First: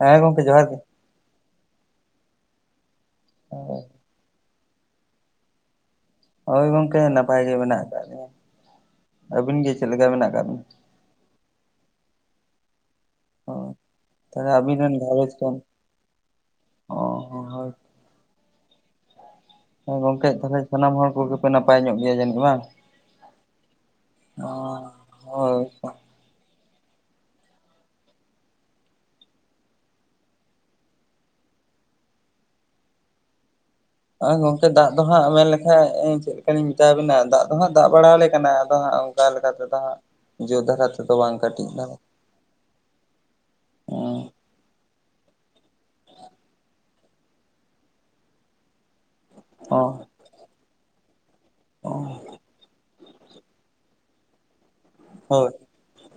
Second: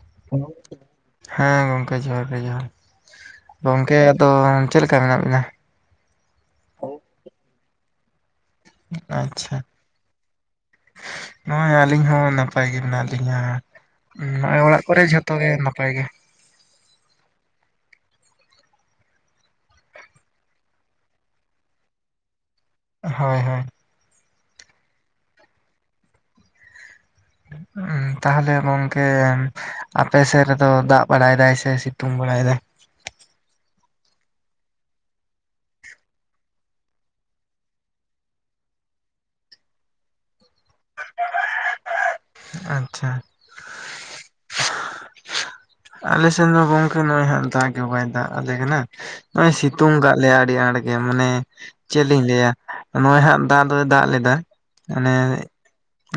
ᱦᱮᱸ ᱜᱚᱝᱠᱮ ᱡᱚᱦᱟᱨ ᱜᱮ ᱦᱮᱸ ᱜᱚᱝᱠᱮ ᱡᱚᱦᱟᱨ ᱜᱮ ᱡᱚᱦᱟᱨ ᱜᱮ᱾ ᱜᱚᱝᱠᱮ ᱟᱫᱚ ᱪᱮᱫ ᱞᱮᱠᱟ ᱢᱮᱱᱟᱜ ᱵᱤᱱᱟ? ᱦᱳᱭ ᱜᱚᱝᱠᱮ ᱱᱟᱯᱟᱭ ᱜᱮ ᱢᱮᱱᱟᱜ ᱟᱠᱟᱫ ᱞᱤᱧᱟ᱾ ᱟᱪᱪᱷᱟ ᱵᱤᱱᱟ ᱱᱚᱜ-ᱚᱭ ᱟᱹᱞᱤᱧ ᱦᱚᱸᱼᱼ ᱱᱟᱯᱟᱭ ᱜᱮ ᱢᱮᱱᱟᱜ ᱞᱤᱧᱟᱹ ᱚ ᱛᱟᱦᱚᱞᱮ ᱱᱚᱜ-ᱚᱭ ᱟᱵᱤᱱ ᱚᱲᱟᱜ ᱨᱮᱱ ᱠᱚᱨᱮ ᱜᱷᱟᱨᱚᱸᱡᱽ ᱡᱷᱚᱛᱚ ᱠᱚ ᱜᱮ ᱱᱟᱯᱟᱭ ᱜᱮ᱾ ᱚ ᱦᱚᱸ ᱦᱳᱭ ᱦᱳᱭ ᱜᱚᱝᱠᱮ ᱛᱟᱦᱚᱞᱮ ᱥᱟᱱᱟᱢ ᱦᱚᱲ ᱠᱚᱜᱮ ᱯᱮ ᱱᱟᱯᱟᱭ ᱧᱚᱜ ᱜᱮᱭᱟ ᱡᱟᱹᱱᱤᱡ ᱵᱟᱝ? ᱦᱚᱭ-ᱦᱚᱭ ᱚᱸ ᱦᱳᱭ ᱛᱚ ᱩᱸᱜ ᱩᱸ ᱛᱟᱦᱚᱞᱮ ᱜᱚᱝᱠᱮᱼᱼ ᱟᱯᱮ ᱥᱮᱫ ᱨᱮᱫᱚ ᱫᱟᱜ ᱵᱟᱲᱟᱭ ᱫᱟᱭ ᱥᱮ ᱥᱤᱛᱩᱝ ᱵᱟᱲᱟᱭ ᱫᱟᱭ? ᱦᱚᱜᱚᱭ ᱜᱚᱝᱠᱭ ᱫᱟᱜ ᱫᱚ ᱦᱟᱸᱜ ᱢᱮᱱ ᱞᱮᱠᱷᱟᱡ ᱪᱮᱫ ᱞᱮᱠᱟ ᱞᱤᱧ ᱢᱮᱛᱟᱵᱤᱱᱟ ᱫᱟᱜ ᱫᱚ ᱦᱟᱸᱜ ᱫᱟᱜ ᱵᱟᱲᱟ ᱟᱞᱮ ᱠᱟᱱᱟ ᱟᱫᱚ ᱦᱟᱸᱜᱼᱼ ᱚᱱᱠᱟ ᱞᱮᱠᱟ ᱛᱮᱫᱚ ᱦᱟᱸᱜ ᱡᱳᱨ ᱫᱷᱟᱨᱟ ᱛᱮᱫᱚ ᱵᱟᱝ ᱠᱟᱹᱴᱤᱡ ᱫᱷᱟᱨᱟᱼᱼ ᱟᱪᱪᱷᱟ ᱩᱸ ᱟᱞᱮ ᱥᱮᱱ ᱫᱚ ᱜᱚᱝᱠᱮ ᱱᱚᱜᱚᱭ ᱦᱟᱜ ᱫᱟᱜ ᱜᱮ ᱵᱟᱭ ᱫᱟᱜ ᱟᱞᱮ ᱠᱟᱱᱟ, ᱱᱚᱜᱚᱭ ᱚ ᱥᱤᱛᱩᱝ ᱠᱟᱜ ᱞᱮᱭᱟ ᱟᱹᱰᱤ ᱟᱸᱴ ᱜᱮ᱾ ᱢᱟᱱᱮ ᱚ ᱪᱮᱫ ᱞᱤᱧ ᱞᱟᱹᱭᱟ ᱱᱚᱜᱚᱭ ᱦᱟᱸᱜ ᱫᱟᱜ ᱫᱚᱭ ᱫᱟᱜ ᱞᱮᱫᱟᱼᱼ ᱢᱟᱱᱮᱼᱼ ᱦᱳᱭ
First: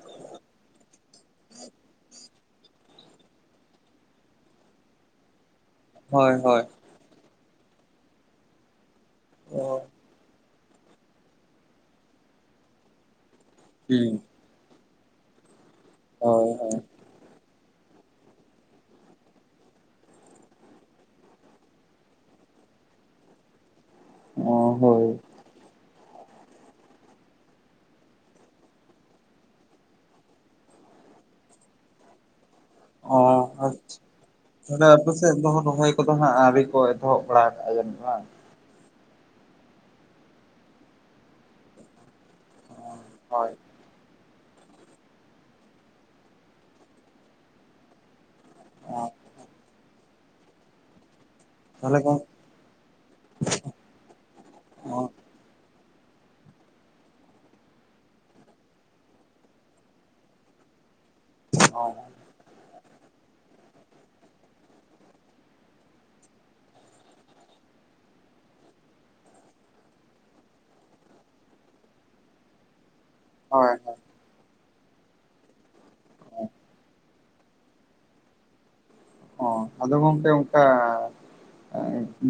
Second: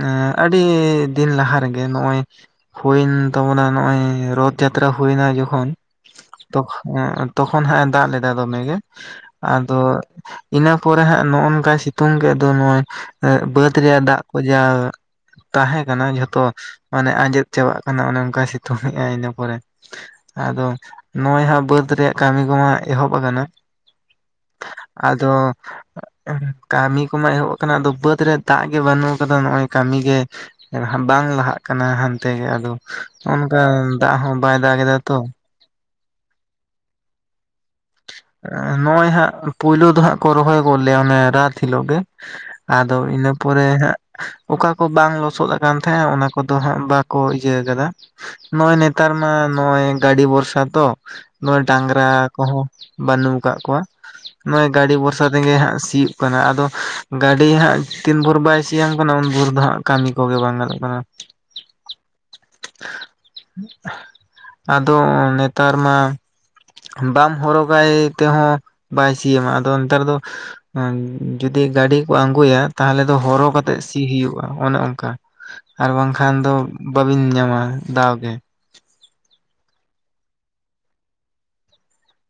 ᱮᱸ ᱟᱹᱰᱤ ᱫᱤᱱ ᱞᱟᱦᱟ ᱨᱮᱜᱮ ᱱᱚᱜᱚᱭ ᱦᱩᱭᱮᱱ ᱛᱟᱵᱚᱱᱟ ᱱᱚᱜᱚᱭ ᱨᱚᱛᱼᱼ ᱡᱟᱛᱨᱟ ᱦᱩᱭ ᱱᱟ ᱡᱚᱠᱷᱚᱱᱼᱼ ᱦᱚᱭ ᱦᱚᱭ ᱦᱮᱸ ᱛᱚᱠᱷᱚᱱ ᱦᱟᱸᱜ ᱮ ᱫᱟᱜ ᱞᱮᱫᱟ ᱫᱚᱢᱮ ᱜᱮ ᱚ ᱟᱫᱚᱼᱼ ᱤᱱᱟᱹ ᱯᱚᱨᱮ ᱦᱟᱸᱜ ᱱᱚᱜᱚ ᱱᱚᱝᱠᱟ ᱥᱤᱛᱩᱝ ᱠᱮᱫ ᱫᱚ ᱱᱚᱜᱚᱭ ᱵᱟᱹᱫ ᱨᱮᱭᱟᱜ ᱦᱩᱸ ᱫᱟᱜ ᱠᱚ ᱡᱟᱦᱟᱸ ᱼᱼ ᱛᱟᱦᱮᱸ ᱠᱟᱱᱟ ᱡᱷᱚᱛᱚ ᱦᱳᱭ ᱦᱳᱭ ᱢᱟᱱᱮ ᱟᱸᱡᱮᱫ ᱪᱟᱵᱟᱜ ᱠᱟᱱᱟ ᱚᱱᱮ ᱚᱱᱠᱟᱭ ᱥᱤᱛᱩᱝ ᱮᱜᱟᱭᱼᱼ ᱯᱚᱨᱮ ᱟᱫᱚ ᱱᱚᱜᱚᱭ ᱦᱟᱸᱜ ᱵᱟᱹᱫᱽ ᱨᱮᱭᱟᱜ ᱠᱟᱹᱢᱤ ᱠᱚᱢᱟ ᱮᱦᱚᱵ ᱟᱠᱟᱱᱟ᱾ ᱚ ᱦᱳᱭ ᱟᱫᱚᱻ ᱠᱟᱹᱢᱤ ᱠᱚᱢᱟ ᱮᱦᱚᱵ ᱟᱠᱟᱱᱟ ᱟᱫᱚ ᱵᱟᱹᱫᱽ ᱨᱮ ᱫᱟᱜ ᱜᱮ ᱵᱟᱹᱱᱩᱜ ᱠᱟᱫᱟ ᱱᱚᱜ-ᱚᱭ ᱠᱟᱹᱢᱤ ᱜᱮᱼᱼ ᱵᱟᱝ ᱞᱟᱦᱟᱜ ᱠᱟᱱᱟ ᱦᱟᱱᱛᱮ ᱜᱮ ᱟᱫᱚ᱾ ᱚ ᱱᱚᱜᱼᱚ ᱱᱚᱝᱠᱟ ᱟᱪᱪᱷᱟ ᱫᱟᱜ ᱦᱚᱸ ᱵᱟᱭ ᱫᱟᱜ ᱛᱟᱦᱟᱞᱮ ᱮᱫᱟ ᱟᱯᱮ ᱛᱚ ᱥᱮᱫ ᱫᱚ ᱨᱚᱦᱚᱭᱼᱼ ᱠᱚᱫᱚ ᱦᱟᱸᱜ ᱟᱹᱣᱨᱤ ᱠᱚ ᱮᱛᱚᱦᱚᱵ ᱵᱟᱲᱟ ᱟᱠᱟᱫᱟ ᱡᱟᱱᱤᱡ ᱵᱟᱝ? ᱱᱚᱜᱚᱭ ᱦᱟᱸᱜ ᱯᱩᱭᱞᱩ ᱫᱚ ᱦᱟᱸ ᱨᱚᱦᱚᱭ ᱜᱚᱫ ᱞᱮᱜᱟ ᱚᱱᱮ ᱨᱟᱛ ᱦᱤᱞᱚᱜ ᱜᱮ᱾ ᱟᱫᱚ ᱤᱱᱟᱹ ᱦᱳᱭ᱾ ᱯᱚᱨᱮ ᱦᱟᱸᱜᱼᱼ ᱚᱠᱟ ᱠᱚ ᱵᱟᱝ ᱞᱚᱥᱚᱫ ᱟᱠᱟᱱ ᱛᱟᱦᱮᱸᱫ ᱚᱱᱟ ᱠᱚᱫᱚ ᱦᱟᱸᱜ ᱵᱟᱠᱚ ᱤᱭᱟᱹ ᱟᱠᱟᱫᱟ᱾ ᱱᱚᱜᱚᱭ ᱱᱮᱛᱟᱨ ᱢᱟ ᱱᱚᱜᱚᱭ ᱜᱟᱹᱰᱤ ᱵᱷᱚᱨᱥᱟ ᱛᱚ ᱱᱚᱜᱚᱭ ᱛᱟᱦᱚᱞᱮ ᱰᱟᱝᱨᱟ ᱜᱚᱝ ᱠᱚᱦᱚᱸᱼᱼ ᱵᱟᱹᱱᱩᱜ ᱠᱟᱜ ᱠᱚᱣᱟ ᱱᱚᱜᱚᱭ ᱜᱟᱹᱰᱤ ᱦᱳᱭ ᱵᱷᱚᱨᱥᱟ ᱛᱮᱜᱮ ᱦᱟᱸᱜ ᱥᱤᱭᱳᱜ ᱠᱟᱱᱟ ᱟᱫᱚ ᱜᱟᱹᱰᱤ ᱦᱟᱸᱜ ᱛᱤᱱ ᱵᱷᱳᱨ ᱵᱟᱭᱼᱼ ᱥᱤᱭᱟᱢ ᱠᱟᱱᱟ ᱩᱱ ᱵᱷᱳᱨ ᱫᱚ ᱦᱟᱸᱜ ᱠᱟᱹᱢᱤ ᱠᱚᱜᱮ ᱵᱟᱝ ᱜᱟᱱᱚᱜ ᱠᱟᱱᱟ᱾ [inaudible] [unintelligible] ᱟᱫᱚ ᱱᱮᱛᱟᱨ ᱢᱟ ᱵᱟᱢ ᱦᱚᱨᱚᱜᱼᱼ ᱵᱟᱭ ᱛᱮᱦᱚᱸ ᱵᱟᱭ ᱥᱤᱭᱟᱢᱟᱭ, ᱟᱫᱚ ᱱᱮᱛᱟᱨ ᱫᱚᱼᱼ ᱡᱩᱚᱫᱤ ᱜᱟᱹᱰᱤ ᱠᱚ ᱟᱱᱜᱩᱭᱟᱼᱼ ᱛᱟᱦᱚᱞᱮ ᱫᱚ ᱦᱚᱨᱚ ᱦᱳᱭ᱾ ᱠᱟᱛᱮᱜ ᱥᱤ ᱦᱩᱭᱩᱜ-ᱟ ᱚᱱᱮ ᱚᱱᱠᱟ ᱟᱨ ᱵᱟᱝᱠᱷᱟᱱ ᱫᱚᱼᱼ ᱵᱟᱹᱧ ᱧᱟᱢᱟ ᱫᱟᱣᱜᱮ᱾ ᱚ ᱟᱫᱚ ᱜᱚᱝᱠᱮ ᱚᱱᱠᱟ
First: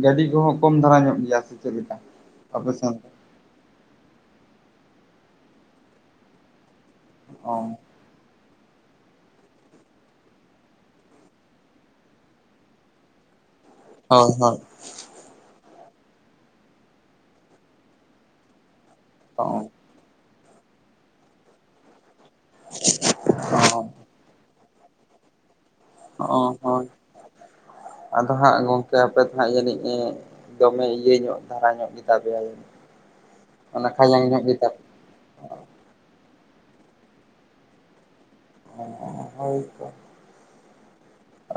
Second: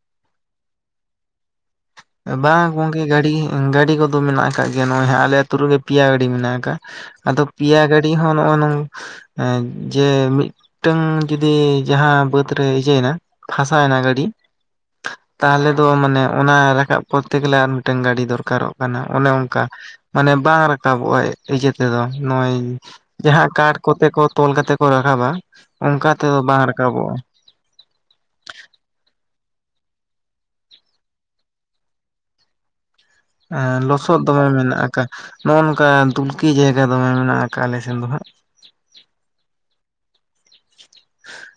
ᱜᱟᱹᱰᱤ ᱠᱚᱦᱚᱸ ᱠᱚᱢ ᱫᱷᱟᱨᱟ ᱧᱚᱜ ᱜᱮᱭᱟ ᱥᱮ? ᱪᱮᱫ ᱞᱮᱠᱟ? ᱵᱟᱝ ᱟᱯᱮ ᱥᱮᱱ ᱜᱚᱝᱠᱮ ᱫᱚ? ᱜᱟᱹᱰᱤᱼᱼ ᱜᱟᱹᱰᱤ ᱠᱚᱫᱚ ᱢᱮᱱᱟᱜ ᱟᱠᱟᱫ ᱜᱮᱭᱟ ᱱᱚᱜᱚᱭ ᱦᱟᱜ ᱟᱞᱮ ᱟᱛᱳ ᱨᱮᱜᱮ ᱯᱮᱭᱟ ᱜᱟᱹᱰᱤ ᱢᱮᱱᱟᱜ ᱟᱠᱟᱫ ᱟᱫᱚ ᱚ ᱯᱮᱭᱟ ᱜᱟᱹᱰᱼᱼ ᱟᱹᱰᱤ ᱦᱚᱸ ᱱᱚᱜ-ᱚ ᱱᱚᱝ ᱡᱮ ᱢᱤᱫ ᱴᱟᱝ ᱡᱩᱫᱤ ᱡᱟᱦᱟᱸ ᱵᱟᱹᱫᱽ ᱨᱮ ᱤᱭᱟᱹᱤᱭᱮᱱᱟ ᱯᱷᱟᱥᱟᱭᱮᱱᱟ ᱜᱟᱹᱰᱤ ᱦᱳᱭ ᱦᱳᱭ᱾ ᱛᱟᱦᱚᱞᱮ ᱫᱚ ᱢᱟᱱᱮ ᱚᱱᱟ ᱨᱟᱠᱟᱵ ᱠᱚᱨᱛᱮ ᱜᱮᱞᱮ ᱟᱨ ᱢᱤᱫᱴᱟᱝ ᱜᱟᱹᱰᱤ ᱫᱚᱨᱠᱟᱨᱚᱜ ᱠᱟᱱᱟ, ᱚᱱᱮ ᱚᱱᱠᱟ ᱢᱟᱱᱮ ᱵᱟᱝ ᱨᱟᱠᱟᱵᱚᱜ ᱟᱭ᱾ ᱱᱤᱡᱮ ᱛᱮᱫᱚ ᱱᱚᱜ-ᱚᱭ ᱡᱟᱦᱟᱸ ᱠᱟᱴ ᱠᱚᱛᱮ ᱠᱚ ᱛᱚᱞ ᱠᱟᱛᱮ ᱠᱚ ᱨᱟᱠᱟᱵᱟ ᱚᱱᱠᱟ ᱛᱮᱫᱚ ᱚ ᱵᱟᱝ ᱦᱳᱭ ᱨᱟᱠᱟᱵᱚᱜᱼᱟ᱾ ᱟᱫᱚ ᱦᱟᱸᱜ ᱜᱚᱝᱠᱮ ᱟᱯᱮ ᱫᱚ ᱦᱟᱸᱜ ᱡᱟᱹᱱᱤᱡ ᱫᱚᱢᱮ ᱤᱭᱟᱹ ᱧᱚᱜ ᱫᱷᱟᱨᱟ ᱧᱚᱜ ᱜᱮᱛᱟ ᱯᱮᱭᱟᱭ᱾ ᱞᱚᱥᱚᱫ ᱫᱚᱢᱮ ᱢᱮᱱᱟᱜ ᱟᱠᱟᱫ, ᱱᱚᱜᱼᱚ ᱱᱚᱝᱠᱟ ᱫᱩᱞᱠᱤ ᱡᱟᱭᱜᱟ ᱫᱚᱢᱮ ᱢᱮᱱᱟᱜ ᱟᱠᱟᱫ ᱟᱞᱮ ᱥᱮᱱ ᱫᱚ ᱦᱟᱸᱜ᱾ ᱚ ᱦᱳᱭ ᱛᱚ᱾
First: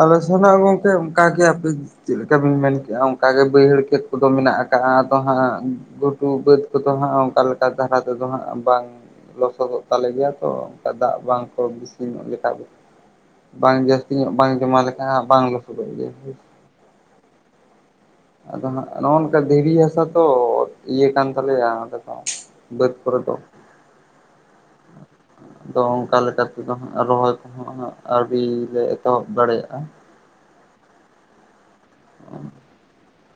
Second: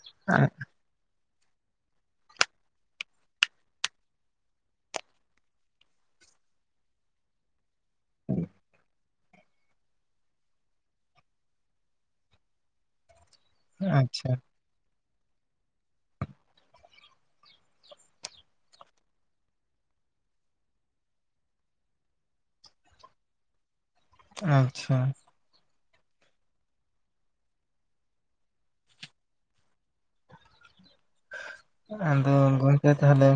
ᱟᱞᱮ ᱥᱮᱱᱟᱜ ᱦᱚ ᱜᱚᱝᱠᱮ ᱚᱝᱠᱟ ᱜᱮ ᱟᱯᱮ ᱪᱮᱫ ᱞᱮᱠᱟ ᱵᱤᱱ ᱢᱮᱱ ᱠᱮᱫᱮᱜᱼᱟ, ᱚᱱᱠᱟ ᱜᱮ ᱵᱟᱹᱭᱦᱟᱹᱲ ᱠᱷᱮᱛ ᱠᱚᱫᱚ ᱢᱮᱱᱟᱜ ᱟᱠᱟᱜᱼᱟ ᱟᱫᱚ ᱦᱟᱸᱜ ᱜᱷᱩᱴᱩ ᱵᱟᱹᱫᱽ ᱠᱚᱫᱚ ᱦᱟᱸᱜ ᱚᱱᱠᱟ ᱞᱮᱠᱟ ᱫᱷᱟᱨᱟ ᱛᱮᱫᱚ ᱦᱟᱸᱜ ᱵᱟᱝ ᱞᱚᱥᱚᱫᱚᱜ ᱛᱟᱞᱮ ᱜᱮᱭᱟ ᱛᱚ ᱚᱱᱠᱟ ᱫᱟᱜ ᱵᱟᱝ ᱠᱚ ᱵᱤᱥᱤᱱ ᱚᱜ ᱞᱮᱠᱟ ᱫᱚ᱾ ᱵᱟᱝ ᱡᱟᱹᱥᱛᱤ ᱟᱪᱪᱷᱟ ᱧᱚᱜ ᱵᱟᱝ ᱡᱚᱢᱟ ᱞᱮᱠᱷᱟᱱ ᱵᱟᱝ ᱞᱚᱥᱚᱫᱚᱜ ᱜᱮᱭᱟ᱾ ᱟᱫᱚ ᱦᱟᱸᱜ ᱱᱚᱜᱼᱚ ᱱᱚᱝᱠᱟ ᱫᱷᱤᱨᱤ ᱦᱟᱥᱟ ᱛᱚ, ᱤᱭᱟᱹ ᱠᱟᱱ ᱛᱟᱞᱮᱭᱟ ᱟᱞᱮ ᱫᱚ᱾ ᱵᱟ. ᱫ ᱠᱚᱨᱮ ᱫᱚ ᱟᱪᱪᱷᱟ ᱟᱫᱚ ᱚᱱᱠᱟ ᱞᱮᱠᱟ ᱛᱮᱫᱚ ᱦᱟᱸᱜ, ᱨᱚᱦᱚᱭ ᱠᱚᱦᱚᱸ ᱟᱹᱣᱨᱤ ᱞᱮ ᱮᱛᱚᱦᱚᱵ ᱫᱟᱲᱮᱭᱟᱜᱼᱟ᱾ ᱟᱫᱚ ᱜᱚᱝᱠᱮ, ᱛᱟᱦᱞᱮ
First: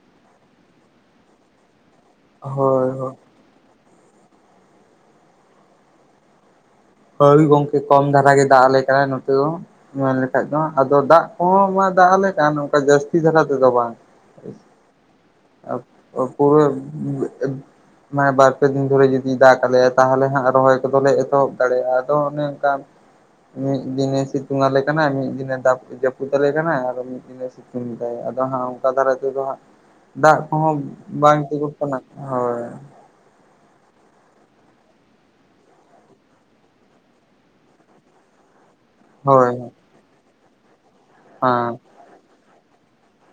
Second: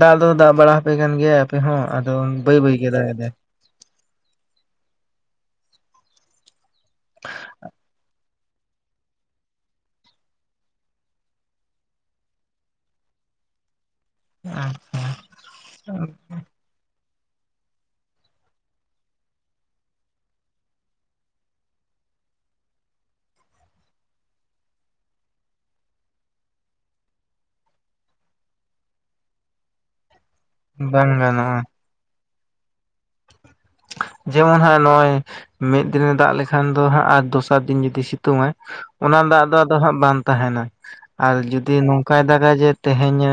ᱫᱟᱜ ᱫᱚ ᱫᱟᱜ ᱵᱟᱲᱟ ᱟᱯᱮ ᱠᱟᱱ ᱜᱮᱭᱟ? ᱦᱚᱸ ᱟᱫᱚ ᱵᱟᱹᱭ ᱵᱟᱹᱭ ᱜᱮ ᱦᱳᱭ ᱦᱳᱭ ᱫᱟᱜ ᱮᱫᱟᱭ᱾ ᱦᱳᱭ ᱜᱚᱝᱠᱮ ᱠᱚᱢ ᱫᱷᱟᱨᱟ ᱜᱮ ᱫᱟᱜ ᱟᱞᱮ ᱠᱟᱱᱟ ᱱᱚᱛᱮ ᱛᱚ ᱢᱮᱱ ᱞᱮᱠᱷᱟᱡ ᱫᱚ ᱟᱫᱚ ᱫᱟᱜ ᱠᱚᱦᱚᱸ ᱢᱟ ᱫᱟᱜ ᱟᱞᱮ ᱠᱟᱱ ᱚᱱᱠᱟ ᱡᱟᱹᱥᱛᱤ ᱫᱷᱟᱨᱟ ᱛᱮᱫᱚ ᱵᱟᱝ᱾ ᱟᱪᱪᱷᱟ ᱯᱩᱨᱟᱹ ᱢᱟᱱᱮ ᱵᱟᱨ ᱯᱮ ᱫᱤᱱ ᱫᱷᱚᱨᱮ ᱡᱩᱫᱤ ᱫᱟᱜ ᱟᱞᱮᱭᱟ, ᱛᱟᱦᱚᱞᱮ ᱦᱟᱸᱜ ᱨᱚᱦᱚᱭ ᱠᱚᱫᱚᱞᱮ ᱮᱛᱚᱦᱚᱵ ᱫᱟᱲᱮᱭᱟᱜ ᱟᱫᱚ ᱚᱱᱮ ᱚᱱᱠᱟ ᱢᱤᱫ ᱫᱤᱱᱮ ᱥᱤᱛᱩᱝ ᱟᱞᱮ ᱠᱟᱱᱟᱭ, ᱢᱤᱫ ᱫᱤᱱᱮ ᱫᱟᱵ ᱡᱟᱹᱯᱩᱫ ᱟᱞᱮ ᱠᱟᱱᱟᱭ ᱟᱨᱦᱚᱸ ᱢᱤᱫ ᱫᱤᱱᱮ ᱥᱤᱛᱩᱝ ᱮᱫᱟᱭ ᱟᱫᱚ ᱦᱟᱸᱜ ᱚᱱᱠᱟ ᱫᱷᱟᱨᱟ ᱛᱮᱫᱚ ᱦᱟᱸᱜ ᱫᱟᱜ ᱦᱚᱸ ᱵᱟᱝ ᱴᱷᱤᱠᱩᱜ ᱠᱟᱱᱟ, ᱦᱳᱭ ᱡᱮᱢᱚᱱ ᱦᱟᱸ ᱱᱚᱜᱼᱚᱭ ᱢᱤᱫ ᱫᱤᱱᱮ ᱫᱟᱜ ᱞᱮᱠᱷᱟᱱ ᱫᱚ ᱦᱟᱸᱜ ᱟᱨ ᱫᱚᱥᱟᱨ ᱫᱤᱱ ᱡᱩᱫᱤ ᱥᱤᱛᱩᱝ ᱟᱭ ᱚᱱᱟ ᱫᱟᱜ ᱦᱳᱭ ᱫᱚ ᱦᱮᱸ ᱟᱫᱚ ᱦᱟᱸᱜ ᱵᱟᱝ ᱛᱟᱦᱮᱱᱟ ᱟᱨ ᱡᱩᱫᱤ ᱱᱚᱝᱠᱟᱭ ᱫᱟᱜᱟ ᱡᱮ ᱛᱮᱦᱮᱧ ᱮ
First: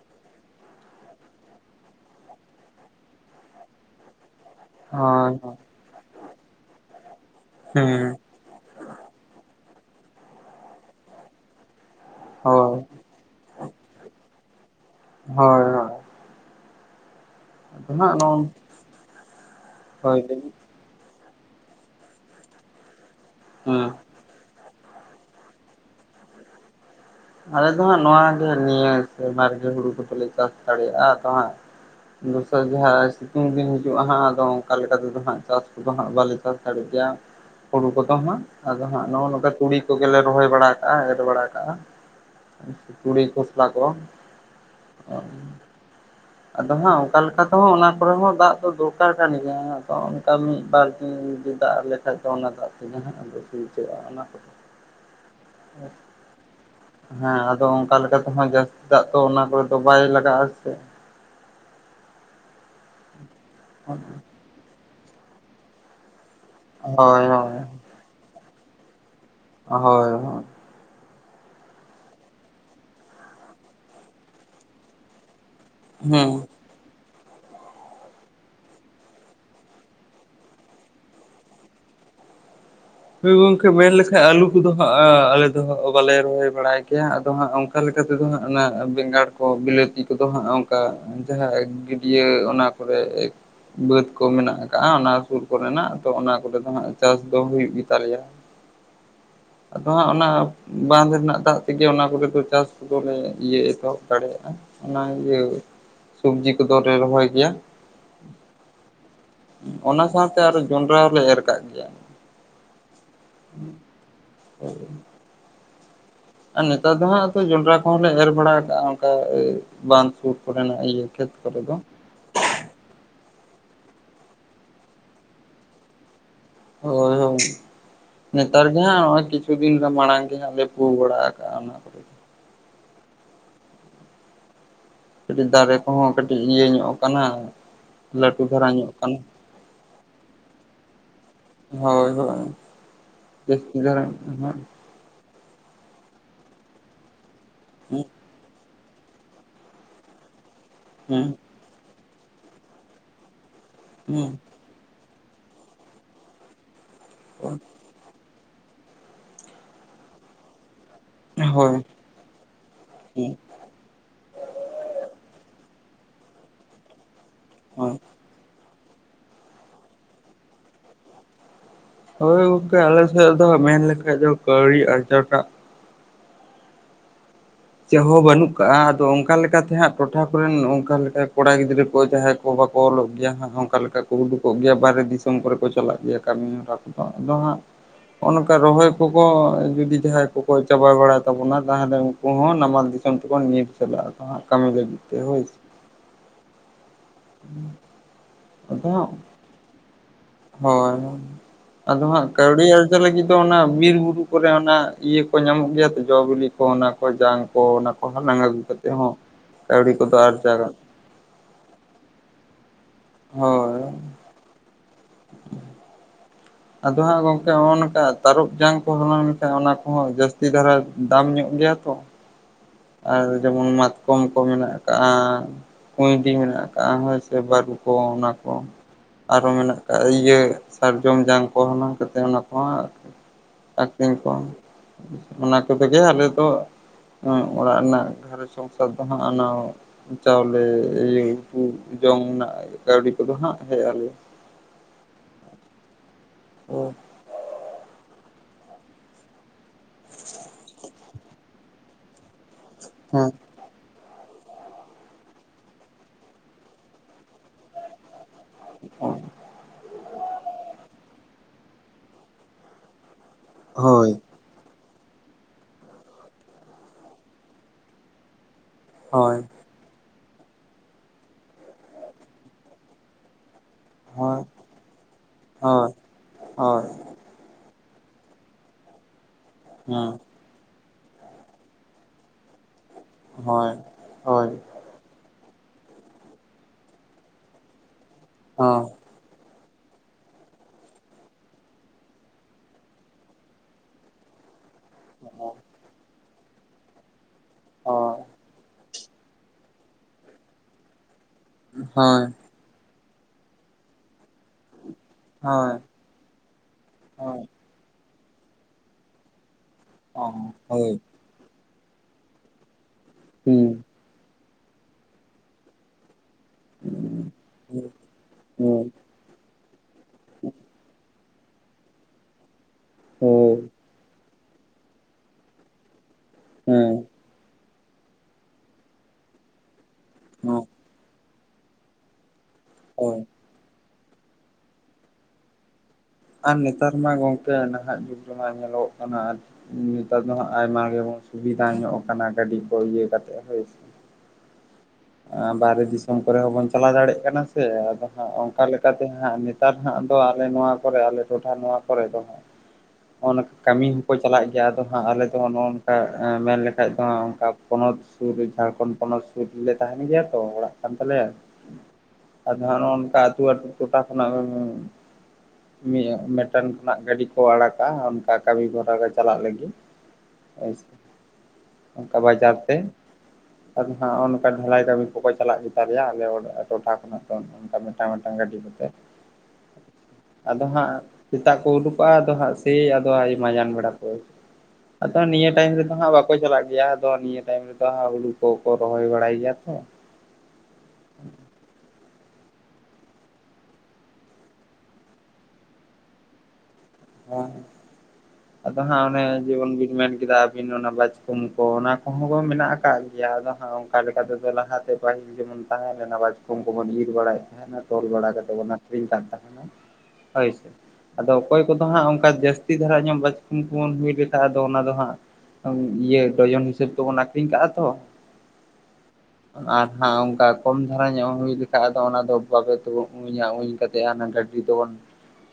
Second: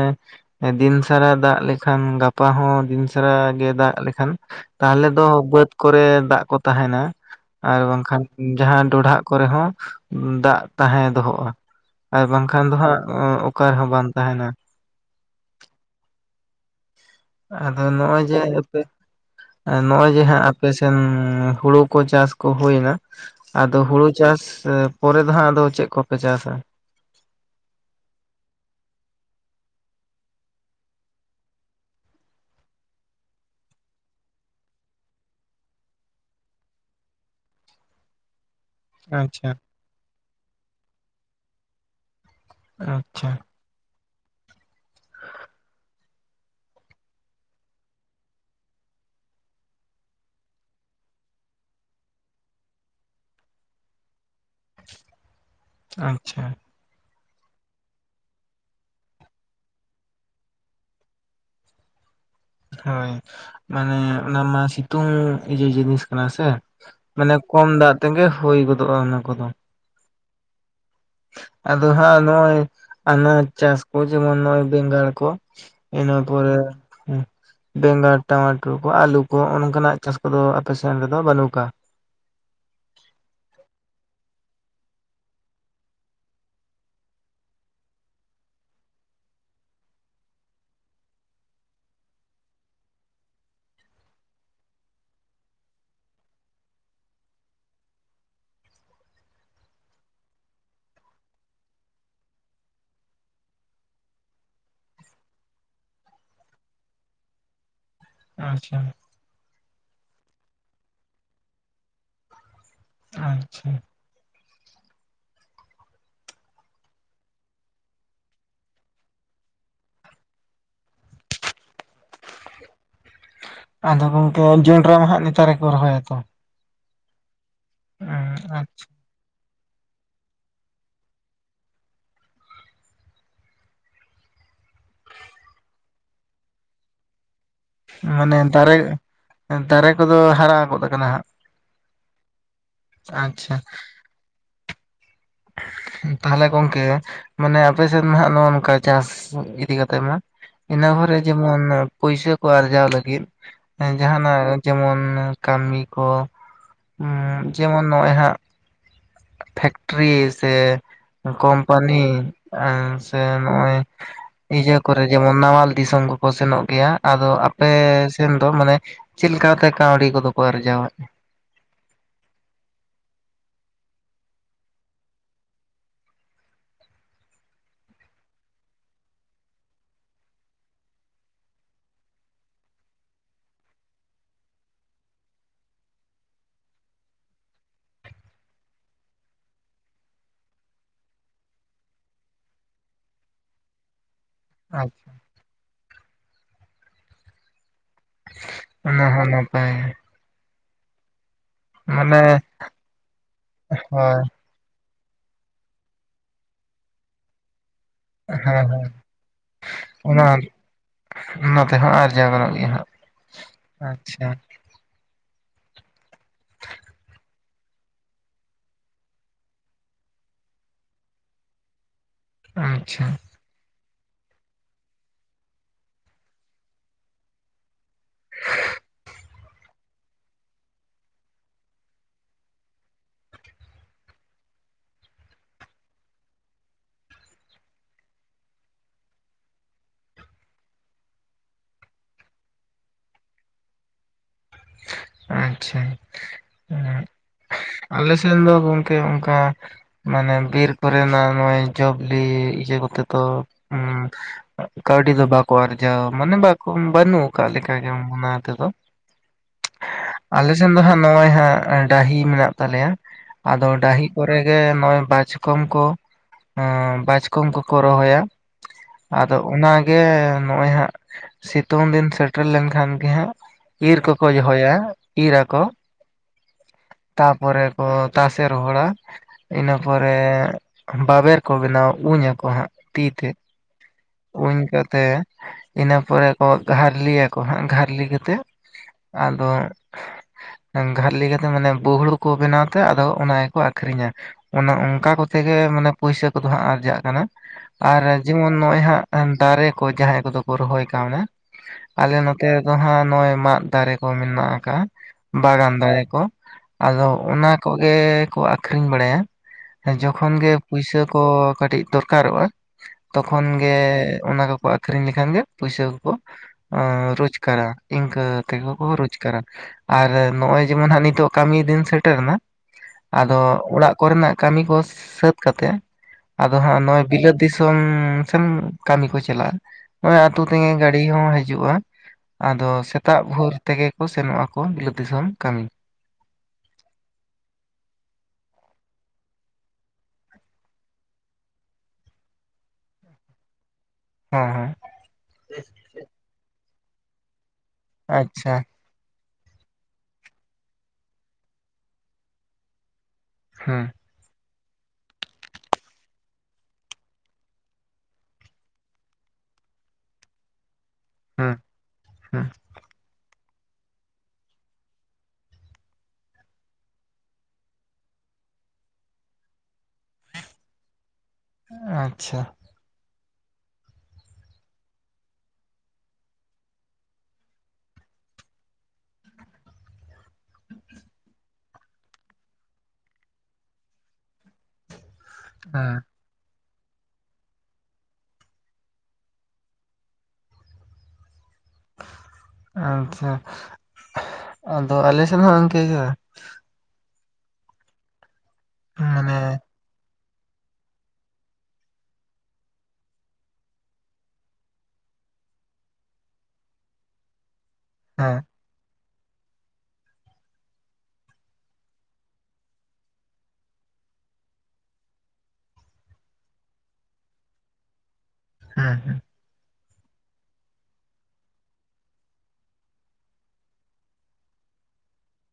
ᱫᱤᱱ ᱥᱟᱨᱟ ᱫᱟᱜ ᱞᱮᱠᱷᱟᱱ, ᱜᱟᱯᱟ ᱦᱚᱸ ᱫᱤᱱ ᱥᱟᱨᱟ ᱜᱮ ᱫᱟᱜ ᱞᱮᱠᱷᱟᱱ ᱛᱟᱦᱚᱞᱮ ᱫᱚ ᱦᱳᱭ ᱦᱳᱭ ᱵᱟᱹᱫᱽ ᱠᱚᱨᱮ ᱫᱟᱜ ᱠᱚ ᱛᱟᱦᱮᱱᱟ ᱟᱨ ᱦᱩᱸ ᱵᱟᱝᱠᱷᱟᱱ ᱡᱟᱦᱟᱸ ᱰᱚᱰᱷᱟᱜ ᱠᱚᱨᱮ ᱦᱚᱸ ᱫᱟᱜ ᱛᱟᱦᱮᱸ ᱫᱚᱦᱚᱜᱼᱟ ᱟᱨ ᱵᱟᱝᱠᱷᱟᱱ ᱫᱚ ᱦᱳᱭ ᱦᱟᱸ ᱚ ᱚᱠᱟ ᱨᱮᱦᱚᱸ ᱵᱟᱝ ᱛᱟᱦᱮᱱᱟ᱾ ᱦᱳᱭ ᱦᱳᱭ ᱟᱫᱚ ᱦᱟᱸᱜ ᱱᱚᱜᱼᱚᱭ ᱱᱚᱜᱼᱚ ᱡᱮ ᱟᱯᱮ ᱱᱚᱜᱼᱚᱭ ᱡᱮ ᱦᱳᱭ ᱞᱟᱹᱜᱤᱫ ᱦᱟᱸᱜ ᱟᱯᱮ ᱥᱮᱫ ᱦᱩᱸ ᱦᱩᱲᱩ ᱠᱚ ᱪᱟᱥ ᱠᱚ ᱦᱩᱭᱱᱟ ᱟᱫᱚ ᱦᱮᱸ ᱦᱩᱲᱩ ᱪᱟᱥ ᱯᱚᱨᱮ ᱫᱚ ᱦᱟᱸᱜ ᱟᱫᱚ ᱪᱮᱫ ᱠᱚᱯᱮ ᱪᱟᱥᱟ? ᱟᱞᱮ ᱫᱚ ᱦᱟᱸᱜ ᱱᱚᱣᱟ ᱜᱮ ᱱᱤᱭᱟᱹ ᱥᱮᱨᱢᱟ ᱨᱮᱜᱮ ᱦᱩᱲᱩ ᱠᱚᱫᱚᱞᱮ ᱪᱟᱥ ᱫᱟᱲᱮᱭᱟᱜᱼᱟ, ᱟᱫᱚ ᱦᱟᱸᱜ ᱫᱚᱥᱟᱨ ᱡᱟᱦᱟᱸ ᱥᱤᱛᱩᱝ ᱫᱤᱱ ᱦᱤᱡᱩᱜᱼᱟ ᱦᱟᱸᱜ ᱟᱫᱚ ᱚᱱᱠᱟ ᱞᱮᱠᱟ ᱛᱮᱫᱚ ᱦᱟᱸᱜ ᱪᱟᱥ ᱟᱫᱚ ᱦᱟᱸᱜ ᱵᱟᱞᱮ ᱪᱟᱥ ᱫᱟᱲᱮᱜ ᱜᱮᱭᱟ ᱦᱩᱲᱩ ᱠᱚᱫᱚ ᱦᱟᱸᱜ ᱟᱫᱚ ᱦᱟᱸᱜ ᱱᱚᱜᱼᱚᱭ ᱱᱚᱝᱠᱟ ᱟᱪᱪᱷᱟ ᱛᱩᱲᱤ ᱠᱚᱜᱮᱞᱮ ᱨᱚᱦᱚᱭ ᱵᱟᱲᱟ ᱟᱠᱟᱜᱼᱟ ᱮᱨ ᱵᱟᱲᱟ ᱠᱟᱜᱼᱟ ᱛᱩᱲᱤ ᱟᱪᱪᱷᱟ ᱠᱷᱚᱥᱞᱟ ᱠᱚ ᱟᱫᱚ ᱦᱟᱸᱜ ᱚᱱᱠᱟ ᱞᱮᱠᱟ ᱛᱮᱦᱚᱸ ᱚᱱᱟ ᱠᱚᱨᱮ ᱦᱚᱸ ᱫᱟᱜ ᱫᱚ ᱫᱚᱨᱠᱟᱨ ᱠᱟᱱ ᱜᱮᱭᱟ, ᱟᱫᱚ ᱚᱱᱠᱟ ᱢᱤᱫ ᱵᱟᱨ ᱫᱤᱱ ᱫᱤᱱ ᱫᱟᱜ ᱟᱞᱮ ᱠᱷᱟᱡ ᱫᱚ ᱚᱱᱟ ᱫᱟᱜ ᱛᱮᱜᱮ ᱦᱟᱸᱜ ᱵᱷᱤᱡᱟᱹᱜᱼᱟ ᱚᱱᱟ ᱠᱚᱫᱚ ᱟᱪᱪᱷᱟ ᱦᱮᱸ ᱟᱫᱚ ᱚᱱᱠᱟ ᱞᱮᱠᱟ ᱛᱮᱦᱚᱸ ᱡᱟᱹᱥᱛᱤ ᱫᱟᱜ ᱫᱚ ᱚᱱᱟ ᱠᱚᱨᱮ ᱫᱚ ᱵᱟᱭ ᱞᱟᱜᱟᱜᱼᱟ ᱥᱮ ᱦᱳᱭ ᱢᱟᱱᱮ ᱚᱱᱟᱢᱟ ᱥᱤᱛᱩᱝ ᱤᱭᱟ. ᱡᱤᱱᱤᱥ ᱠᱟᱱᱟ ᱥᱮ ᱦᱳᱭ ᱢᱟᱱᱮ ᱦᱳᱭ ᱠᱚᱢ ᱫᱟᱜ ᱛᱮᱜᱮ ᱦᱩᱭ ᱜᱚᱫᱚᱜᱼᱟ ᱚᱱᱟ ᱠᱚᱫᱚ ᱦᱳᱭ ᱦᱳᱭ᱾ ᱟᱫᱚ ᱦᱟᱸᱜ ᱱᱚᱜ-ᱚᱭ ᱟᱱᱟ ᱪᱟᱥ ᱠᱚ ᱡᱮᱢᱚᱱ ᱱᱚᱜ-ᱚᱭ ᱵᱮᱸᱜᱟᱲ ᱠᱚ᱾ ᱤᱱᱟᱹ ᱦᱮᱸ ᱯᱚᱨᱮ, ᱦᱩᱸ᱾ ᱵᱮᱸᱜᱟᱲ ᱴᱟᱢᱟᱴᱳᱨ ᱠᱚ, ᱟᱹᱞᱩ ᱠᱚ ᱦᱚᱸᱜ-ᱚ ᱱᱚᱝᱠᱟᱱᱟᱜ ᱪᱟᱥ ᱠᱚᱫᱚ ᱟᱯᱮ ᱥᱮᱱ ᱨᱮᱫᱚ ᱵᱟᱹᱱᱩᱜ ᱠᱟᱜ-ᱟ᱾ ᱦᱳᱭ ᱜᱚᱝᱠᱮ ᱢᱮᱱ ᱞᱮᱠᱷᱟᱡ ᱟᱞᱩ ᱠᱚᱫᱚ ᱦᱟᱸᱜ ᱟᱞᱮ ᱫᱚ ᱦᱟᱸᱜ ᱵᱟᱞᱮ ᱨᱚᱦᱚᱭ ᱵᱟᱲᱟᱭ ᱜᱮᱭᱟ ᱟᱫᱚ ᱦᱟᱸᱜ ᱚᱝ ᱚᱝᱠᱟ ᱞᱮᱠᱟ ᱛᱮᱫᱚ ᱦᱟᱸᱜ ᱚᱱᱟ ᱵᱮᱸᱜᱟᱲ ᱠᱚ, ᱵᱤᱞᱟᱹᱛᱤ ᱠᱚᱫᱚ ᱦᱟᱸᱜ ᱚᱝᱠᱟ᱾ ᱡᱟᱦᱟᱸ ᱜᱟᱹᱰᱤᱭᱟᱹ ᱚᱱᱟ ᱠᱚᱨᱮ ᱵᱟᱹᱫ ᱠᱚ ᱢᱮᱱᱟᱜ ᱟᱠᱟᱜ-ᱟ ᱚᱱᱟ ᱥᱩᱨ ᱠᱚᱨᱮᱱᱟᱜ ᱛᱚ, ᱚᱱᱟ ᱠᱚᱨᱮ ᱫᱚ ᱦᱟᱸᱜ ᱪᱟᱥ ᱫᱚ ᱦᱩᱭᱩᱜ ᱜᱮ᱾ ᱛᱟᱞᱮᱭᱟ᱾ ᱟᱫᱚ ᱦᱟᱸᱜ ᱚᱱᱟ ᱵᱟᱸᱫ ᱨᱮᱱᱟᱜ ᱫᱟᱜ ᱛᱮᱜᱮ ᱚᱱᱟ ᱠᱚᱨᱮ ᱠᱚ ᱪᱟᱥ ᱫᱚᱞᱮ ᱤᱭᱟᱹ ᱮᱛᱚᱦᱚᱵ ᱫᱟᱲᱮᱭᱟᱜ-ᱟ ᱚᱱᱟ ᱤᱭᱟᱹ᱾ ᱥᱚᱵᱽᱡᱤ ᱠᱚᱫᱚᱞᱮ ᱨᱚᱦᱚᱭ ᱜᱮᱭᱟ᱾ ᱟᱪᱪᱷᱟ᱾ ᱚᱱᱟ ᱥᱟᱶᱛᱮ ᱟᱨᱦᱚ ᱡᱚᱸᱰᱨᱟ ᱦᱚᱸᱞᱮ ᱮᱨ ᱠᱟᱜ ᱜᱮᱭᱟ᱾ ᱟᱪᱪᱷᱟ᱾ ᱦᱳᱭ᱾ ᱟᱨ ᱱᱮᱛᱟᱨ ᱫᱚ ᱦᱟᱸᱜ ᱛᱚ, ᱡᱚᱸᱰᱨᱟ ᱠᱚᱦᱚᱸᱞᱮ ᱮᱨ ᱵᱟᱲᱟ ᱠᱟᱜ-ᱟ ᱚᱝᱠᱟ ᱮᱹᱭ ᱵᱟᱱᱫᱽ ᱥᱩᱨ ᱠᱚᱨᱮᱱᱟᱜ ᱤᱭᱟᱹ ᱠᱷᱮᱛ ᱠᱚᱨᱮ ᱫᱚ᱾ ᱟᱫᱚ ᱜᱚᱝᱠᱮ ᱡᱚᱸᱰᱨᱟ ᱢᱟ ᱦᱟᱸᱜ ᱱᱮᱛᱟᱨ ᱨᱮᱠᱚ ᱨᱚᱦᱚᱭᱟᱛᱚ᱾ ᱦᱳᱭ ᱦᱳᱭ, ᱱᱮᱛᱟᱨ ᱡᱟᱦᱟᱸ, ᱦᱚᱸᱜ-ᱚᱭ ᱠᱤᱪᱷᱩ ᱠᱤᱪᱷᱩ ᱫᱤᱱ ᱜᱟᱱ ᱢᱟᱲᱟᱝ ᱜᱮ ᱦᱟᱸᱜ ᱞᱮ ᱯᱩ ᱵᱟᱲᱟ ᱠᱟᱜ-ᱟ ᱚᱱᱟ ᱠᱚ᱾ ᱠᱟᱹᱴᱤᱡ ᱫᱟᱨᱮ ᱠᱚᱦᱚᱸ ᱠᱟᱹᱴᱤᱡ ᱤᱭᱟᱹ ᱧᱚᱜ ᱟᱠᱟᱱᱟ᱾ ᱢᱟᱱᱮ ᱫᱟᱨᱮ, ᱫᱟᱨᱮ ᱠᱚᱫᱚ ᱦᱟᱨᱟ ᱜᱚᱫ ᱠᱟᱱᱟ ᱦᱟᱸᱜ᱾ ᱦᱳᱭ ᱦᱳᱭ ᱟᱪᱪᱷᱟ ᱡᱟᱹᱥᱛᱤ ᱫᱷᱟᱨᱟ ᱱᱟᱜ᱾ ᱠᱷᱟᱱ ᱛᱟᱦᱞᱮ ᱜᱚᱝᱠᱮ, ᱢᱟᱱᱮ ᱟᱯᱮ ᱥᱮᱫ ᱦᱟᱸᱜ ᱱᱚᱜ-ᱚ ᱱᱚᱝᱠᱟ ᱪᱟᱥ ᱤᱫᱤ ᱠᱟᱛᱮᱜ ᱢᱟ᱾ ᱤᱱᱟᱹ ᱯᱚᱨᱮ ᱦᱮᱸ ᱡᱮᱢᱚᱱ ᱯᱩᱭᱥᱟᱹ ᱠᱚ ᱟᱨᱡᱟᱣ ᱞᱟᱹᱜᱤᱫ ᱦᱮᱸ ᱡᱟᱸᱦᱟᱱᱟᱜ ᱡᱮᱢᱚᱱ ᱠᱟᱹᱢᱤ ᱠᱚ, ᱦᱳᱭ ᱡᱮᱢᱚᱱ ᱱᱚᱜ-ᱚᱭ ᱦᱟᱸᱜ ᱯᱷᱮᱠᱴᱨᱤ ᱥᱮ ᱦᱳᱭ ᱠᱚᱢᱯᱟᱱᱤ ᱟᱸ ᱥᱮ ᱱᱚᱜ-ᱚᱭ ᱤᱭᱟᱹ ᱠᱚᱨᱮ ᱡᱮᱢᱚᱱ ᱱᱟᱢᱟᱞ ᱫᱤᱥᱚᱢ ᱠᱚᱠᱚ ᱥᱮᱱᱚᱜ ᱜᱮᱭᱟ᱾ ᱟᱫᱚ ᱦᱳᱭ᱾ ᱥᱮᱱ ᱫᱚ ᱢᱟᱱᱮ ᱪᱮᱫ ᱞᱮᱠᱟᱛᱮ ᱠᱟᱹᱣᱰᱤ ᱠᱚᱫᱚ ᱠᱚ ᱟᱨᱡᱟᱣᱟ? ᱦᱳᱭ ᱜᱚᱝᱠᱮ ᱟᱞᱮᱥᱮᱫ ᱫᱚ ᱦᱟᱸᱜ ᱢᱮᱱ ᱞᱮᱠᱷᱟᱡ ᱫᱚ ᱠᱟᱹᱣᱰᱤ ᱟᱨᱡᱟᱣ ᱴᱟᱜ ᱪᱮᱫ ᱦᱚᱸ ᱵᱟᱹᱱᱩᱜ ᱠᱟᱜ-ᱟ᱾ ᱟᱫᱚ ᱚᱝᱠᱟ ᱞᱮᱠᱟᱛᱮ ᱦᱟᱸᱜ ᱴᱚᱴᱷᱟ ᱠᱚᱨᱮᱱ ᱚᱝᱠᱟ ᱞᱮᱠᱟ ᱠᱚᱲᱟ ᱜᱤᱫᱽᱨᱟᱹ ᱠᱚ ᱡᱟᱦᱟᱸᱭ ᱟᱠᱚ ᱵᱟᱠᱚ ᱚᱞᱚᱜ ᱜᱮᱭᱟ ᱦᱟᱸᱜ ᱚᱝᱠᱟ ᱞᱮᱠᱟ ᱠᱚ ᱩᱰᱩᱠᱚᱜ ᱜᱮᱭᱟ ᱵᱟᱦᱨᱮ ᱫᱤᱥᱚᱢ ᱠᱚᱨᱮ ᱠᱚ ᱪᱟᱞᱟᱜ ᱜᱮᱭᱟ ᱠᱟᱹᱢᱤ ᱦᱚᱨᱟ ᱠᱚᱫᱚ᱾ ᱟᱫᱚ ᱦᱟᱸᱜ ᱱᱚᱜ-ᱚ ᱱᱚᱝᱠᱟ ᱨᱚᱦᱚᱭ ᱠᱚᱠᱚ ᱡᱩᱫᱤ ᱡᱟᱦᱟᱸᱭ ᱠᱚᱠᱚ ᱪᱟᱵᱟᱟᱭ ᱵᱟᱲᱟᱭ ᱛᱟᱵᱚᱱᱟ ᱛᱟᱦᱞᱮ ᱩᱱᱠᱩᱦᱚᱸ ᱱᱟᱢᱟᱞ ᱫᱤᱥᱚᱢ ᱛᱮᱠᱚ ᱧᱤᱨ ᱪᱟᱞᱟᱜ-ᱟ ᱟᱠᱚ ᱦᱟᱸᱜ ᱠᱟᱹᱢᱤ ᱞᱟᱹᱜᱤᱫ ᱛᱮ ᱦᱳᱭ ᱥᱮ᱾ ᱟᱫᱚ ᱚᱱᱟᱦᱚᱸ ᱱᱟᱯᱟᱭ᱾ ᱦᱳᱭ, ᱟᱫᱚ ᱢᱟᱱᱮ ᱦᱟᱸᱜ ᱠᱟᱹᱣᱰᱤ ᱟᱨᱡᱟᱣ ᱞᱟᱹᱜᱤᱫ ᱫᱚ ᱚᱱᱟ ᱵᱤᱨ ᱦᱳᱭ ᱵᱩᱨᱩ ᱠᱚᱨᱮ ᱚᱱᱟ ᱤᱭᱟᱹ ᱠᱚ ᱧᱟᱢᱚᱜ ᱜᱮᱭᱟ ᱛᱚ ᱡᱚ ᱵᱤᱞᱤ ᱠᱚ, ᱚᱱᱟ ᱠᱚ, ᱡᱟᱝ ᱠᱚ, ᱚᱱᱟ ᱠᱚ ᱦᱟᱞᱟᱝ ᱦᱮᱸ ᱟᱹᱜᱩ ᱠᱟᱛᱮ ᱦᱮᱸ ᱦᱚᱸ ᱠᱟᱹᱣᱰᱤ ᱠᱚᱫᱚ ᱟᱨᱡᱟᱣ ᱜᱟᱱᱚᱜ-ᱟ᱾ ᱚᱱᱟᱛᱮᱦᱚᱸ ᱟᱨᱡᱟᱣ ᱜᱟᱱᱚᱜ ᱜᱮᱭᱟ ᱦᱟᱸᱜ᱾ ᱦᱳᱭ᱾ ᱟᱪᱪᱷᱟ ᱟᱫᱚ ᱦᱟᱸᱜ ᱜᱚᱝᱠᱮ ᱦᱚᱸᱜ-ᱚ ᱱᱚᱝᱠᱟ ᱛᱟᱨᱚᱯ ᱡᱟᱝ ᱠᱚ ᱦᱚᱞᱟᱝ ᱞᱮᱠᱷᱟᱡ ᱚᱱᱟ ᱠᱚᱦᱚᱸ ᱡᱟᱹᱥᱛᱤ ᱫᱷᱟᱨᱟ ᱫᱟᱢ ᱧᱚᱜ ᱜᱮᱭᱟ ᱛᱚ᱾ ᱟᱪᱪᱷᱟ ᱟᱨ ᱡᱮᱢᱚᱱ ᱢᱟᱛᱠᱚᱢ ᱠᱚ ᱢᱮᱱᱟᱜ ᱟᱠᱟᱜ-ᱟ᱾ ᱠᱩᱸᱭᱰᱤ ᱢᱮᱱᱟᱜ ᱟᱠᱟᱜ-ᱟ ᱦᱮᱸ ᱥᱮ, ᱵᱟᱨᱩ ᱠᱚ, ᱚᱱᱟ ᱠᱚ᱾ ᱟᱨᱚ ᱢᱮᱱᱟᱜ ᱠᱟᱜ-ᱟ ᱤᱭᱟᱹ ᱥᱟᱨᱡᱚᱢ ᱡᱟᱝ ᱠᱚ ᱦᱟᱞᱟᱝ ᱠᱟᱛᱮ ᱚᱱᱟ ᱠᱚᱦᱚᱸ ᱟᱠᱠᱷᱨᱤᱧ ᱠᱚ᱾ ᱚᱱᱟ ᱠᱚ ᱛᱮᱜᱮ ᱟᱞᱮ ᱫᱚ ᱚᱲᱟᱜ ᱨᱮᱱᱟᱜ ᱜᱷᱟᱨᱚᱸᱡᱽ ᱥᱚᱝᱥᱟᱨ ᱫᱚ ᱦᱟᱸᱜ ᱚᱱᱟ ᱪᱟᱣᱞᱮ, ᱤᱭᱟᱹ ᱩᱛᱩ ᱡᱚᱢ ᱨᱮᱱᱟᱜ ᱠᱟᱹᱣᱰᱤ ᱠᱚᱫᱚ ᱦᱟᱸᱜ ᱦᱮᱡ ᱟᱞᱮᱭᱟ᱾ ᱟᱪᱪᱷᱟ᱾ ᱚ᱾ ᱦᱮᱸ ᱟᱞᱮ ᱥᱮᱱ ᱫᱚ ᱜᱚᱢᱠᱮ ᱱᱚᱜᱼ ᱚᱱᱠᱟ ᱾ ᱢᱟᱱᱮ ᱵᱤᱨ ᱠᱚᱨᱮ ᱫᱚ ᱱᱚᱜᱼᱚᱭ ᱡᱚ ᱵᱤᱞᱤ ᱤᱭᱟᱹᱠᱚᱛᱮ ᱛᱚᱼᱼᱼ ᱦᱮᱸ ᱠᱟᱹᱣᱰᱤ ᱫᱚ ᱵᱟᱠᱚ ᱟᱨᱡᱟᱣ-ᱟ ᱢᱟᱱᱮ ᱵᱟᱠᱚ ᱵᱟᱹᱱᱩ ᱠᱟ ᱞᱮᱠᱟᱜᱮ ᱚᱱᱟ ᱛᱮᱫᱚ ᱾ ᱚ [unintelligible] ᱟᱞᱮ ᱥᱮᱱ ᱫᱚ ᱦᱟᱸᱜ ᱱᱚᱜᱼᱚᱭ ᱦᱟᱸᱜ ᱰᱟᱹᱦᱤ ᱢᱮᱱᱟᱜ ᱛᱟᱞᱮᱭᱟ, ᱟᱫᱚ ᱰᱟᱹᱦᱤ ᱦᱳᱭ ᱠᱚᱨᱮᱼᱼ ᱜᱮ ᱱᱚᱜᱼᱚᱭ ᱵᱟᱪᱠᱚᱢ ᱠᱚ, ᱵᱟᱪᱠᱚᱢ ᱠᱚᱠᱚ ᱨᱚᱦᱚᱭᱟ ᱾ ᱟᱫᱚ ᱦᱳᱭ ᱚᱱᱟᱼᱼ ᱜᱮ ᱱᱚᱜᱼᱚᱭ ᱦᱟᱸᱜ ᱥᱤᱛᱩᱝ ᱫᱤᱱ ᱥᱮᱴᱮᱨ ᱞᱮᱱᱠᱷᱟᱱ ᱜᱮ ᱦᱟᱸᱜ ᱤᱨᱼᱼ ᱠᱚ ᱦᱳᱭ ᱫᱚᱦᱚᱭᱟ ᱤᱨ ᱟᱠᱚ ᱦᱳᱭ ᱦᱳᱭ ᱾ ᱛᱟᱯᱚᱨᱮ ᱠᱚ ᱛᱟᱥᱮ ᱨᱚᱦᱚᱲᱟ ᱤᱱᱟᱹ ᱦᱮᱸ ᱯᱚᱨᱮᱼᱼ ᱵᱟᱵᱮᱨ ᱠᱚ ᱵᱮᱱᱟᱣᱼᱟ ᱩᱧ ᱟᱠᱚ ᱦᱟᱸᱜ ᱛᱤ ᱛᱮ ᱾ ᱦᱚᱭ ᱩᱧ ᱠᱟᱛᱮᱜ, ᱤᱱᱟᱹ ᱯᱚᱨᱮ ᱠᱚ ᱜᱷᱟᱨᱞᱤᱭᱟᱠᱚ ᱦᱟᱸᱜ ᱜᱷᱟᱨᱞᱤ ᱠᱟᱛᱮᱜᱼᱼ ᱦᱚ ᱟᱫᱚᱼᱼ ᱜᱷᱟᱨᱞᱤ ᱠᱟᱛᱮ ᱢᱟᱱᱮ ᱵᱩᱦᱩᱲᱩ ᱠᱚ ᱵᱮᱱᱟᱣ ᱛᱮ ᱟᱫᱚ ᱚᱱᱟ ᱜᱮᱠᱚ ᱟᱠᱷᱨᱤᱧᱟ ᱾ ᱚᱱᱮ ᱚᱱᱠᱟ ᱠᱚᱛᱮ ᱜᱮ ᱢᱟᱱᱮ ᱯᱩᱭᱥᱟᱹ ᱠᱚᱫᱚ ᱦᱟᱸᱜ ᱟᱨᱡᱟᱜ ᱠᱟᱱᱟ, ᱟᱨ ᱦᱳᱭ ᱡᱮᱢᱚᱱ ᱱᱚᱜᱼᱚᱭ ᱦᱟᱸᱜᱼᱼ ᱫᱟᱨᱮ ᱠᱚ ᱡᱟᱦᱟᱸᱭ ᱠᱚᱫᱚ ᱠᱚ ᱨᱚᱦᱚᱭ ᱠᱟᱣᱱᱟ, ᱟᱞᱮ ᱦᱳᱭ ᱱᱚᱛᱮᱼᱼ ᱦᱟᱸ ᱱᱚᱜᱼᱚᱭ ᱢᱟᱫ ᱫᱟᱨᱮ ᱠᱚ ᱢᱮᱱᱟᱜ ᱟᱠᱟᱫᱼᱟ, ᱦᱳᱭ ᱵᱟᱜᱟᱱ ᱫᱟᱨᱮ ᱠᱚ, ᱟᱫᱚ ᱚᱱᱟᱼᱼ ᱦᱩᱸ ᱠᱚᱜᱮ ᱠᱚ ᱟᱠᱷᱨᱤᱧ ᱵᱟᱲᱟᱭᱟ ᱾ ᱡᱚᱠᱷᱚᱱ ᱜᱮ ᱯᱩᱭᱥᱟᱹ [inaudible] ᱠᱚ ᱠᱟᱹᱴᱤᱡ ᱫᱚᱨᱠᱟᱨᱚᱜᱼᱟ, ᱛᱚᱠᱷᱚᱱ ᱜᱮ ᱚᱱᱟ ᱠᱚᱠᱚᱼᱼ ᱟᱠᱷᱨᱤᱧ ᱞᱮᱠᱷᱟᱱ ᱜᱮ ᱯᱩᱭᱥᱟᱹ ᱠᱚᱠᱚ ᱨᱳᱡᱽᱜᱟᱨᱼᱟ ᱤᱱᱝᱠ ᱦᱩᱸ ᱛᱮᱜᱮ ᱠᱚ ᱦᱳᱭ ᱨᱳᱡᱽᱜᱟᱨᱟ ᱾ ᱟᱨ ᱱᱚᱜᱼᱚᱭ ᱡᱮᱢᱚᱱ ᱦᱟᱸᱜ ᱱᱤᱛᱚᱜ ᱠᱟᱹᱢᱤ ᱫᱤᱱ ᱥᱮᱴᱮᱨᱱᱟ, ᱟᱫᱚ ᱦᱳᱭ ᱚᱲᱟᱜ ᱠᱚᱨᱮᱱᱟᱜᱼᱼ ᱠᱟᱹᱢᱤ ᱠᱚ ᱥᱟᱹᱛ ᱠᱟᱛᱮ, ᱟᱫᱚ ᱦᱟᱸᱜ ᱱᱚᱜᱼᱚᱭ ᱦᱮᱸ ᱵᱤᱞᱟᱹᱛ ᱫᱤᱥᱚᱢᱼᱼ ᱥᱮᱱ ᱠᱟᱹᱢᱤ ᱠᱚ ᱪᱟᱞᱟᱜᱼᱟ ᱾ ᱱᱚᱜᱼᱚᱭ ᱟᱛᱩ ᱛᱮᱜᱮ ᱜᱟᱹᱰᱤ ᱦᱚᱸ ᱦᱤᱡᱩᱜᱼᱟ ᱟᱫᱚᱼᱼ ᱦᱳᱭ ᱥᱮᱛᱟᱜ ᱵᱷᱩᱨ ᱛᱮᱜᱮ ᱠᱚ ᱥᱮᱱᱚᱜ ᱟᱠᱚ ᱵᱤᱞᱟᱹᱛ ᱫᱤᱥᱚᱢ ᱠᱟᱹᱢᱤ ᱾ ᱟᱨ ᱱᱮᱛᱟᱨ ᱢᱟ ᱜᱚᱝᱠᱮ ᱱᱟᱦᱟᱜ ᱡᱩᱜᱽ ᱨᱮᱢᱟ ᱧᱮᱞᱚᱜᱚᱜ ᱠᱟᱱᱟ ᱟᱨᱼᱼ ᱱᱮᱛᱟᱨ ᱫᱚ ᱦᱟᱸᱜ ᱟᱭᱢᱟ ᱜᱮᱵᱚᱱ ᱥᱩᱵᱤᱫᱟ ᱧᱚᱜ ᱟᱠᱟᱱᱟ ᱜᱟᱹᱰᱤ ᱠᱚ ᱤᱭᱟᱹ ᱠᱟᱛᱮᱜ ᱦᱳᱭ ᱥᱮ ᱾ ᱦᱩᱸ ᱦᱩᱸ ᱵᱟᱦᱨᱮ ᱫᱤᱥᱚᱢ ᱠᱚᱨᱮ ᱦᱚᱸᱵᱚᱱ ᱪᱟᱞᱟᱣ ᱫᱟᱲᱮᱭᱟᱜ ᱠᱟᱱᱟ ᱥᱮ ᱟᱫᱚ ᱦᱟᱸᱜ ᱟᱪᱪᱷᱟ ᱚᱱᱠᱟ ᱞᱮᱼᱼ ᱟᱱᱠᱟᱛᱮ ᱦᱟᱸᱜ ᱱᱮᱛᱟᱨ ᱦᱟᱜ ᱫᱚ ᱟᱞᱮ ᱱᱚᱣᱟ ᱠᱚᱨᱮ ᱟᱞᱮ ᱴᱚᱴᱷᱟ ᱱᱚᱣᱟ ᱠᱚᱨᱮ ᱫᱚ ᱦᱟᱸᱜᱼᱼ ᱚᱱᱠᱟ [unintelligible] ᱠᱟᱹᱢᱤ ᱦᱮᱸ ᱠᱚ ᱪᱟᱞᱟᱜ ᱜᱮᱭᱟ ᱟᱫᱚ ᱦᱟᱸᱜ ᱟᱞᱮᱫᱚ ᱱᱚᱜᱼᱚ ᱱᱚᱝᱠᱟ ᱢᱮᱱ ᱞᱮᱠᱷᱟᱡ ᱫᱚ ᱦᱟᱜ ᱚᱱᱠᱟ ᱯᱚᱱᱚᱥ ᱥᱩᱨ ᱨᱮ ᱡᱷᱟᱲᱠᱷᱚᱱᱰ ᱯᱚᱱᱚᱥ ᱥᱩᱨ ᱨᱮ [unintelligible] ᱛᱟᱦᱮᱱ ᱜᱮᱭᱟ ᱛᱚ ᱚᱲᱟᱜ ᱠᱟᱱ ᱛᱟᱞᱮᱭᱟ, ᱦᱮᱸ ᱦᱮᱸ ᱟᱫᱚ ᱦᱟᱜ ᱱᱚᱜᱼᱚ ᱱᱚᱝᱠᱟᱼᱼ ᱟᱹᱛᱩ ᱟᱹᱛᱩ ᱴᱚᱴᱷᱟ ᱠᱷᱚᱱᱟᱜ [unintelligible] ᱢᱮᱴᱟᱝ ᱠᱷᱚᱱᱟᱜ ᱜᱟᱹᱰᱤ ᱠᱚ ᱟᱲᱟᱜᱟ ᱚᱱᱠᱟ ᱠᱟᱹᱢᱤ ᱵᱟᱨᱟ ᱨᱮ ᱪᱟᱞᱟᱜ ᱞᱟᱹᱜᱤᱫ ᱾ [unintelligible] ᱚᱱᱠᱟ ᱟᱪᱪᱷᱟ ᱵᱟᱡᱟᱨ ᱛᱮ, ᱟᱫᱚ ᱦᱟᱜᱼᱼ ᱰᱷᱟᱞᱟᱭ ᱠᱟᱹᱢᱤ ᱠᱚᱠᱚ ᱪᱟᱞᱟᱜ ᱜᱮᱛᱟ ᱞᱮᱭᱟ ᱟᱞᱮ ᱴᱚᱴᱷᱟ ᱠᱷᱚᱱᱟᱜ ᱚᱱᱠᱟ ᱢᱤᱫᱴᱟᱝ ᱢᱤᱫᱴᱟᱝ ᱜᱟᱹᱰᱤ ᱠᱚᱛᱮ ᱾ [inaudible] ᱟᱫᱚ ᱦᱟᱸᱜ, ᱥᱮᱛᱟᱜ ᱠᱚ ᱩᱰᱩᱠᱚᱜᱼᱟ ᱟᱫᱚ ᱦᱟᱸᱜ ᱥᱮᱭ ᱟᱫᱚ ᱦᱟᱸᱜ ᱢᱟᱡᱟᱱ ᱵᱮᱲᱟ ᱠᱚᱼᱼ ᱟᱫᱚ ᱱᱤᱭᱟᱹ ᱴᱟᱭᱤᱢ ᱨᱮᱫᱚ ᱦᱮᱸ ᱦᱟᱸᱜ ᱵᱟᱠᱚ ᱪᱟᱞᱟᱜ ᱜᱮᱭᱟ ᱟᱫᱚ ᱱᱤᱭᱟᱹ ᱴᱟᱭᱤᱢ ᱨᱮᱫᱚ ᱦᱟᱸᱜ ᱦᱩᱲᱩ ᱠᱚᱠᱚ ᱨᱚᱦᱚᱭ ᱵᱟᱲᱟᱭ ᱜᱮᱭᱟ ᱛᱚ ᱾ ᱟᱪᱪᱷᱟ ᱟᱫᱚ ᱟᱞᱮ ᱥᱮᱱ ᱦᱚᱸ ᱤᱱᱠᱟᱹ ᱜᱮ ᱵᱟᱝ ᱾ ᱦᱮᱸ ᱟᱫᱚ ᱦᱟᱸ ᱚᱱᱮ ᱢᱟᱱᱮ ᱡᱤᱵᱚᱱ ᱵᱮᱱ ᱢᱮᱱ ᱠᱮᱫᱟ, ᱵᱤᱱ ᱚᱱᱟ ᱵᱟᱪᱠᱚᱢ ᱠᱚ ᱚᱱᱟ ᱠᱚᱦᱚᱸ ᱠᱚ ᱢᱮᱱᱟᱜ ᱟᱠᱟᱫ ᱜᱮᱭᱟ ᱟᱫᱚ ᱦᱟᱸᱜ ᱚᱱᱠᱟ ᱞᱮᱠᱟ ᱛᱮᱫᱚ ᱞᱟᱦᱟᱛᱮ ᱯᱟᱦᱤᱞ ᱡᱮᱢᱚᱱᱼᱼ ᱛᱟᱦᱮᱸ ᱞᱮᱱᱟ ᱵᱟᱪᱠᱚᱢ ᱠᱚᱵᱚᱱ ᱤᱨ ᱵᱟᱲᱟᱭᱮᱫ ᱛᱟᱦᱮᱸᱱᱟ ᱾ ᱛᱚᱞ ᱵᱟᱲᱟ ᱦᱮᱸ ᱠᱟᱛᱮ ᱵᱚᱱ ᱟᱠᱷᱨᱤᱧ ᱠᱟᱜ ᱠᱟᱱ ᱛᱟᱦᱮᱱᱟ, ᱦᱳᱭ ᱥᱮ ᱟᱫᱚ ᱚᱠᱚᱭᱼᱼ ᱫᱚ ᱦᱟᱸᱜ ᱚᱱᱠᱟ ᱡᱟᱹᱥᱛᱤ ᱫᱷᱟᱨᱟ ᱧᱚᱜ ᱵᱟᱪᱠᱚᱢ ᱠᱚᱵᱚᱱ ᱦᱩᱭ ᱞᱮᱠᱷᱟᱱ ᱟᱫᱚ ᱚᱱᱟ ᱫᱚ ᱦᱟᱸᱜᱼᱼ ᱤᱭᱟᱹ ᱰᱚᱡᱚᱱ ᱦᱤᱥᱟᱹᱵ ᱛᱮᱵᱚᱱ ᱟᱠᱷᱨᱤᱧ ᱠᱟᱜᱼᱟ ᱛᱚ ᱾ ᱦᱮᱸ ᱦᱮᱸ ᱟᱨ ᱦᱟᱸᱜ ᱚᱱᱠᱟ ᱠᱚᱢ ᱫᱷᱟᱨᱟ ᱧᱚᱜ ᱦᱩᱭ ᱞᱮᱠᱷᱟᱡ ᱟᱫᱚ ᱚᱱᱟ ᱫᱚ ᱵᱟᱵᱮᱨ ᱛᱮᱠᱚ ᱩᱧ-ᱟ ᱩᱧ ᱠᱟᱛᱮ-ᱟ ᱚᱱᱮ ᱜᱟᱹᱰᱤ ᱫᱚᱵᱚᱱ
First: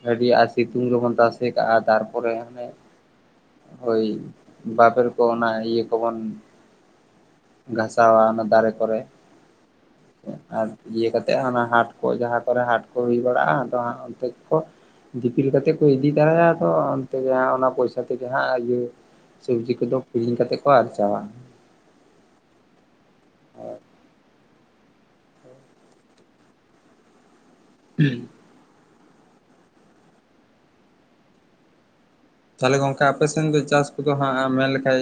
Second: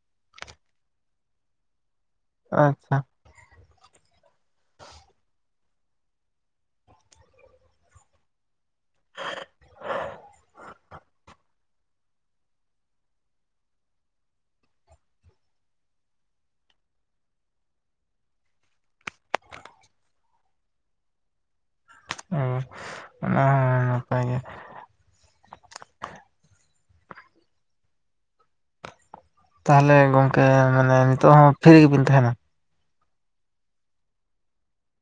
ᱜᱟᱹᱰᱤᱭᱟ-ᱟ ᱥᱤ..... ᱥᱤᱛᱩᱝ ᱨᱮᱵᱚᱱ ᱛᱟᱥᱮ ᱠᱟᱜᱼᱟ ᱛᱟᱨᱯᱚᱨᱮ ᱦᱟᱱᱮᱼᱼ ᱟᱪᱪᱷᱟ ᱦᱟᱭ ᱵᱟᱵᱮᱨ ᱠᱚ ᱚᱱᱟ ᱤᱭᱟᱹ ᱠᱚᱵᱚᱱᱼᱼ ᱜᱷᱟᱥᱟᱣᱟ ᱚᱱᱟ ᱫᱟᱨᱮ ᱠᱚᱨᱮ ᱟᱨ ᱤᱭᱟᱹ ᱠᱟᱛᱮᱜ ᱚᱱᱟ ᱦᱟᱸᱴ ᱠᱚ ᱡᱟᱦᱟᱸ ᱠᱚᱨᱮ ᱦᱟᱸᱴ ᱠᱚ ᱦᱩᱭ ᱵᱟᱲᱟᱜᱼᱟ ᱟᱫᱚ ᱦᱟᱸᱜ ᱚᱱᱛᱮ ᱠᱚ ᱫᱤᱯᱤᱞ ᱠᱟᱛᱮ ᱠᱚ ᱤᱫᱤ ᱛᱟᱨᱟᱭ ᱟᱠᱚ ᱚᱱᱛᱮ ᱜᱮ ᱦᱟᱸᱜ ᱚᱱᱟ ᱯᱚᱭᱥᱟ ᱛᱮᱜᱮ ᱦᱟᱸᱜ ᱤᱭᱟᱹ ᱥᱚᱵᱽᱡᱤ ᱠᱚᱫᱚ ᱠᱤᱨᱤᱧ ᱠᱟᱛᱮ ᱠᱚ ᱟᱨᱡᱟᱣᱟ᱾ ᱚ ᱚᱱᱟ ᱦᱚᱸ ᱱᱟᱯᱟᱭ ᱜᱮ [unintelligible] ᱛᱟᱦᱚᱞᱮ ᱜᱚᱝᱠᱮ ᱢᱟᱱᱮ ᱱᱤᱛᱚᱜ ᱦᱚᱸ ᱯᱷᱨᱤ ᱜᱮ ᱵᱤᱱ ᱛᱟᱦᱮᱱᱟ ᱛᱟᱦᱚᱞᱮ ᱜᱚᱝᱠᱮ ᱟᱯᱮ ᱥᱮᱱ ᱫᱚ ᱪᱟᱥ ᱠᱚᱫᱚ ᱦᱟᱸᱜ ᱢᱮᱱ ᱞᱮᱠᱷᱟᱡ